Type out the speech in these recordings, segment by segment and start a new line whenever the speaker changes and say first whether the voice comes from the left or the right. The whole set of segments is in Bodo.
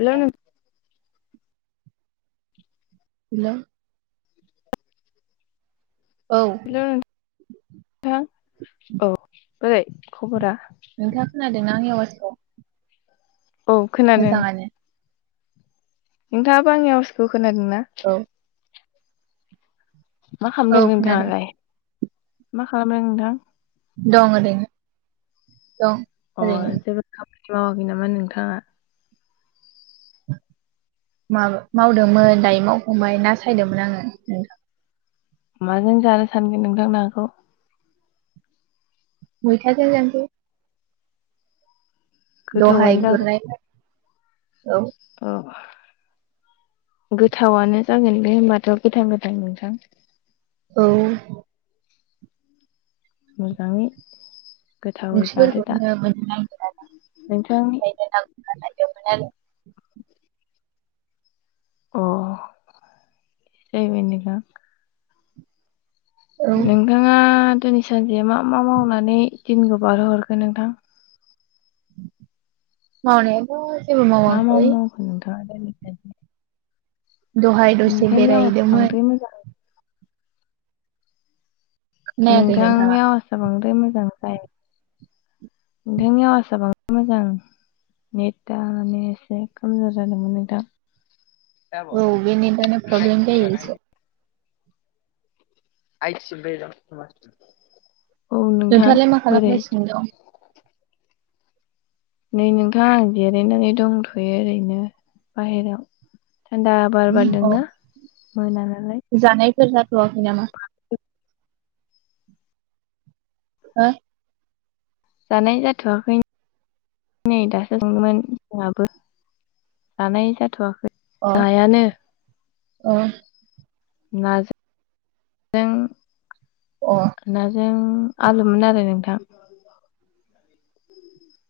left: हेल' नों
right: हेल औ
left: हेल' नों थां औ बोरै खबरा
right: नोंथाङा खोनादोंना आंनि आवाजखौ
left: औ खोनादों
right: मोजाङानो
left: नोंथाङाबो आंनि आवासखौ खोनादोंना?
right: औ
left: मा
right: औ
left: खालामदों
right: खोनादों
left: नोंथाङालाय मा खालामदों नोंथां?
right: दं ओरैनो दं
left: अह
right: ओरैनो
left: जेबो खामानि मावाखै नामा नोंथाङा? [unintelligible]
right: माबा मावदोंमोन दायो मावफांबाय नासायदोंमोन आङो नोंथां
left: माजों जानो सानगोन नोंथां नाखौ?
right: मैथाजों जानोसै दहाय
left: गोथावआनो
right: गुरनाय औ
left: औ गोथावानो जागोन बेे होनोमबाथ' गोथां गोथां नोंथां
right: औ
left: मोजाङै गोथावै जादो दा
right: ओंख्रिफोरखौनो मोननो नागिरा आरो
left: नोंथांनि
right: बेनिखायनो नांगुरना लायदोंमोन आरो
left: अह सिजायबायनोखा [unintelligible]
right: औ
left: नोंथाङा दिनै सानसेया मा मा मावनानै दिनखौ बारहोहरखो नोंथां
right: मावनायाथ' जेबो
left: मा मा
right: मावाखै
left: मावखो नोंथाङा [unintelligible]
right: दहाय दसे
left: नोंथांनि आवाजआ
right: बेरायहैदोंमोन
left: बांद्राय मोजां
right: खोनायाखै नोंथाङा
left: नोंथांनि आवाजआ बांद्राय मोजां जायाखै नोंथांनि आवाजआ बांद्राय मोजां नेटा माने एसे खमजर जादोंमोन नोंथां
right: औ बे नेटानो प्रब्लेम जायो एसे
left: आइस बे द सम [unintelligible] औ नोंथां
right: नोंथाङालाय मा
left: बोरै?
right: खालामगासिनो दं
left: नै नोंथां आं जिरायनानै दंथ'यो ओरैनो बाहेराव थान्दा बार
right: अ
left: बारदोंना मोना नालाय?
right: जाथ'खैनामा? हो
left: जानाय जाथ'वाखै नै दासो सोंदोंमोन जोंहाबो जानाय जाथ'वाखै
right: अ
left: नायानो
right: ओ
left: ना जों [unintelligible]
right: अ
left: नाजों आलुमोन आरो नोंथां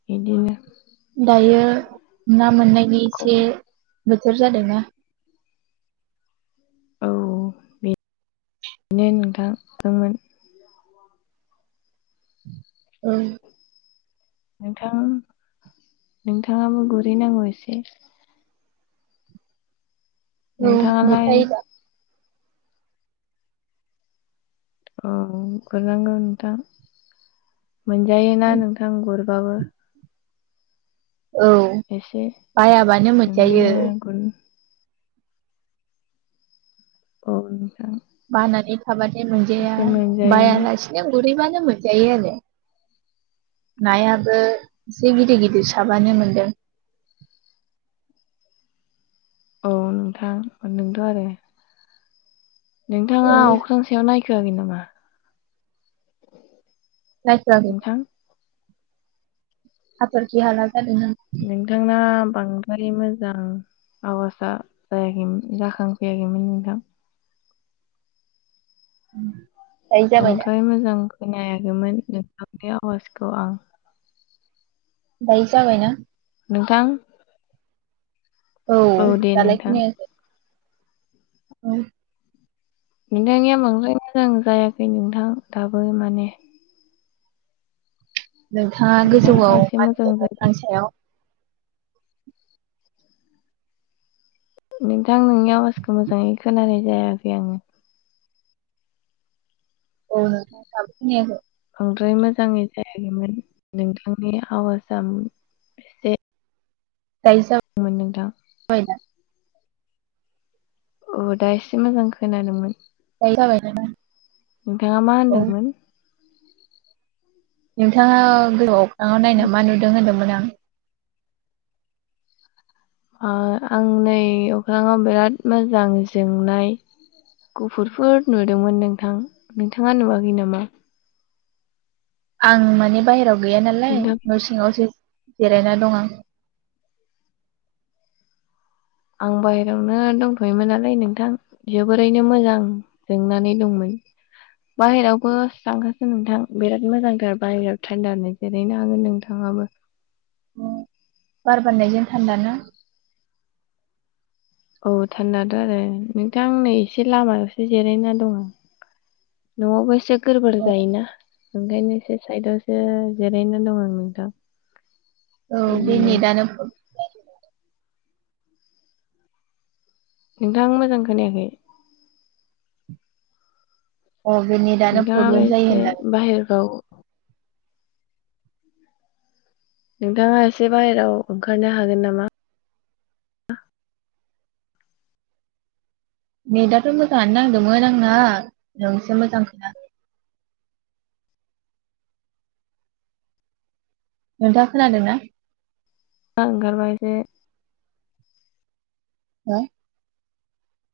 left: बिदिनो
right: दायो ना मोननायनि इसे
left: खबर
right: बोथोर जादोंना?
left: औ बेनो नोंथांदोंमोन
right: औ
left: नोंथां नोंथाङाबो गुरहै नांगौ एसे
right: औ
left: नोंथाङालाय
right: गुरखायो दा?
left: औ गुरनांगौ नोंथा मोनजायोना नोंथां गुरबाबो
right: औ
left: एसे
right: बायाबानो मोनजायो
left: ओंखायनो गुर औ नोंथां
right: बानानै थाबाथाय मोनजाया
left: एसे मोनजायोना
right: बायालासिनो गुरहैबानो मोनजायो आरो नायाबो एसे गिदिर गिदिर साबानो मोनदों
left: [unintelligible] औ नोंथां नोंथ' आरो नोंथाङा
right: औ
left: अख्रां सायाव नायखोआाखै नामा
right: नायखोयाखै
left: नोंथां
right: हाथरखि हाला जादों नामा
left: नोंथांना बां मोने मोजां आवाजा जायाखैमोन जाखांफैयाखैमोन नोंथां।
right: उम
left: बांद्राय मोजांखौननायाखैमोन नोंथांनि आवाजखौ आं
right: बाय जाबायना?
left: नोंथां
right: औ
left: दे
right: दालाय
left: नोंथां
right: खोनायाखै? औ
left: नोंथांनिया बांद्राय मोजां जायाखै नोंथां दाबो माने
right: नोंथाङा
left: नोंथाङा
right: गोजौआव
left: एसे
right: मा
left: मोजां
right: होनदों
left: जादों
right: दफां सिङाव
left: नोंथां नोंनि आवाजखौ मोजाङै खोनानाय जायाखै आङो।
right: औ नोंथां दाबो खोनायाखै?
left: बांद्राय मोजाङै जायाखैमोन नोंथांनि आवाजआ एसे
right: जायसम
left: मोन नोंथां
right: [unintelligible]
left: अ दा एसे मोजां खोनादोंमोन।
right: दायो जाबाय [unintelligible]
left: नोंथाङा मा होनदोंमोन?
right: नोंथाङा गोजो अख्राङाव नायनो मा नुदों होन्दोंमोन आं
left: अ आं नै अख्राङाव बिराद मोजां जोंनाय गुफुरफोर नुदोंमोन नोंथां नोंथाङा नुवाखै नामा?
right: आं माने बायहेरायाव गैया नालाय
left: नोंथां
right: न' सिङावसो जिरायना दं आं।
left: आं बायेरायावनो दंथ'योमोन नालाय नोंथां जोबोरैनो मोजां जोंनानै दंमोन। [inaudible] बाहेरावबो थांखासो नोंथां बिराद मोजांथार बाहेरायाव थान्दा होन जिरायनो हागोन नोंथाङा। [unintelligible]
right: बार बारनायजों थान्दाना?
left: औ थान्दाथ' आरो नोंथां नै एसे लामायावसो जिरायना दङ। न'आवबो एसेक गोरबार जायोना ओंखायनो ए साइदआवसो जिरायनानै दं आं नोंथां।
right: औ बे
left: बिदिनो
right: नेनो [unintelligible]
left: नोंथां मोजां खोनायाखै?
right: अ बे नेटआनो
left: नोंथाङाबो
right: प्रब्लेम जायो
left: एसे
right: होनदां
left: बाहेरफ्राव नोंथाङा एसे बायेराव ओंखारनो हागोन नामा?
right: नेटाथ' मोजाङानो नांदोंमोन आंना नोंसो मोजां खोना नोंथाङा खोनादों ना?
left: थाङा ओंखारबा एसेबां
right: हो?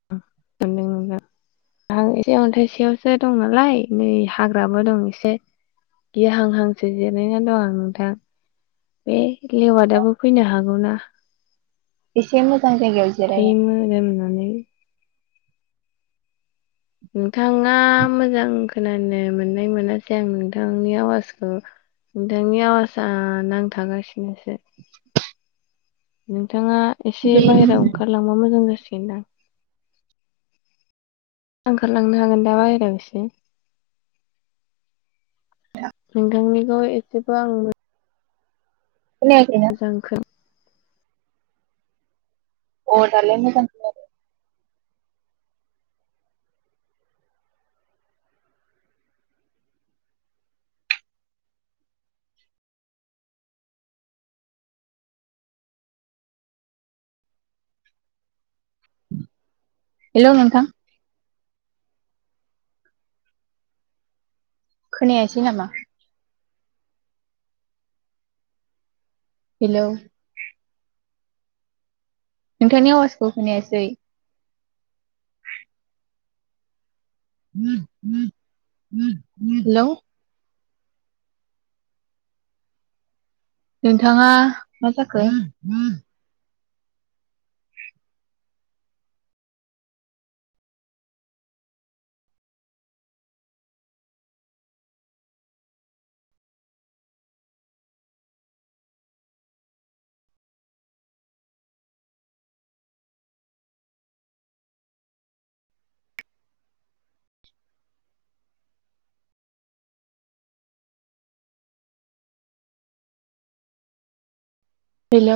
left: [unintelligible] आं एसे अन्थाइसेयावसो दं नालाय नै हाग्राबो दं एसे गि हां हांसो जिनायनानै दं आं नोंथां। बे लेवादाबो फैनो हागौ ना?
right: एसे मोजां जायगायाव जिरायो।
left: [unintelligible] नोंथाङा मोजां खोनानो मोननाय मोनासै आं नोंथांनि आवाजखो नोंथांनि आवाजा नांथागासिनोसो। नोंथाङा एसे
right: बे
left: बायेरायाव ओंखारलांबा मोजां जासिगोनदां। ओंखारलांनो हागोन दा बायेराव इसे? नोंथांनिखौ एसेबो आं
right: खोनायाखैना
left: मोजां
right: अ दालाय मोजां खोनाबाय। हेल' नोंथां। खोनायासै नामा? हेल'। नोंथांनि आवाजखौ होनायासै। हेल'। नोंथांङा मा जाखो? हेल'।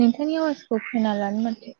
right: नोंथांनि आवाजखौ खोना लानो माथो।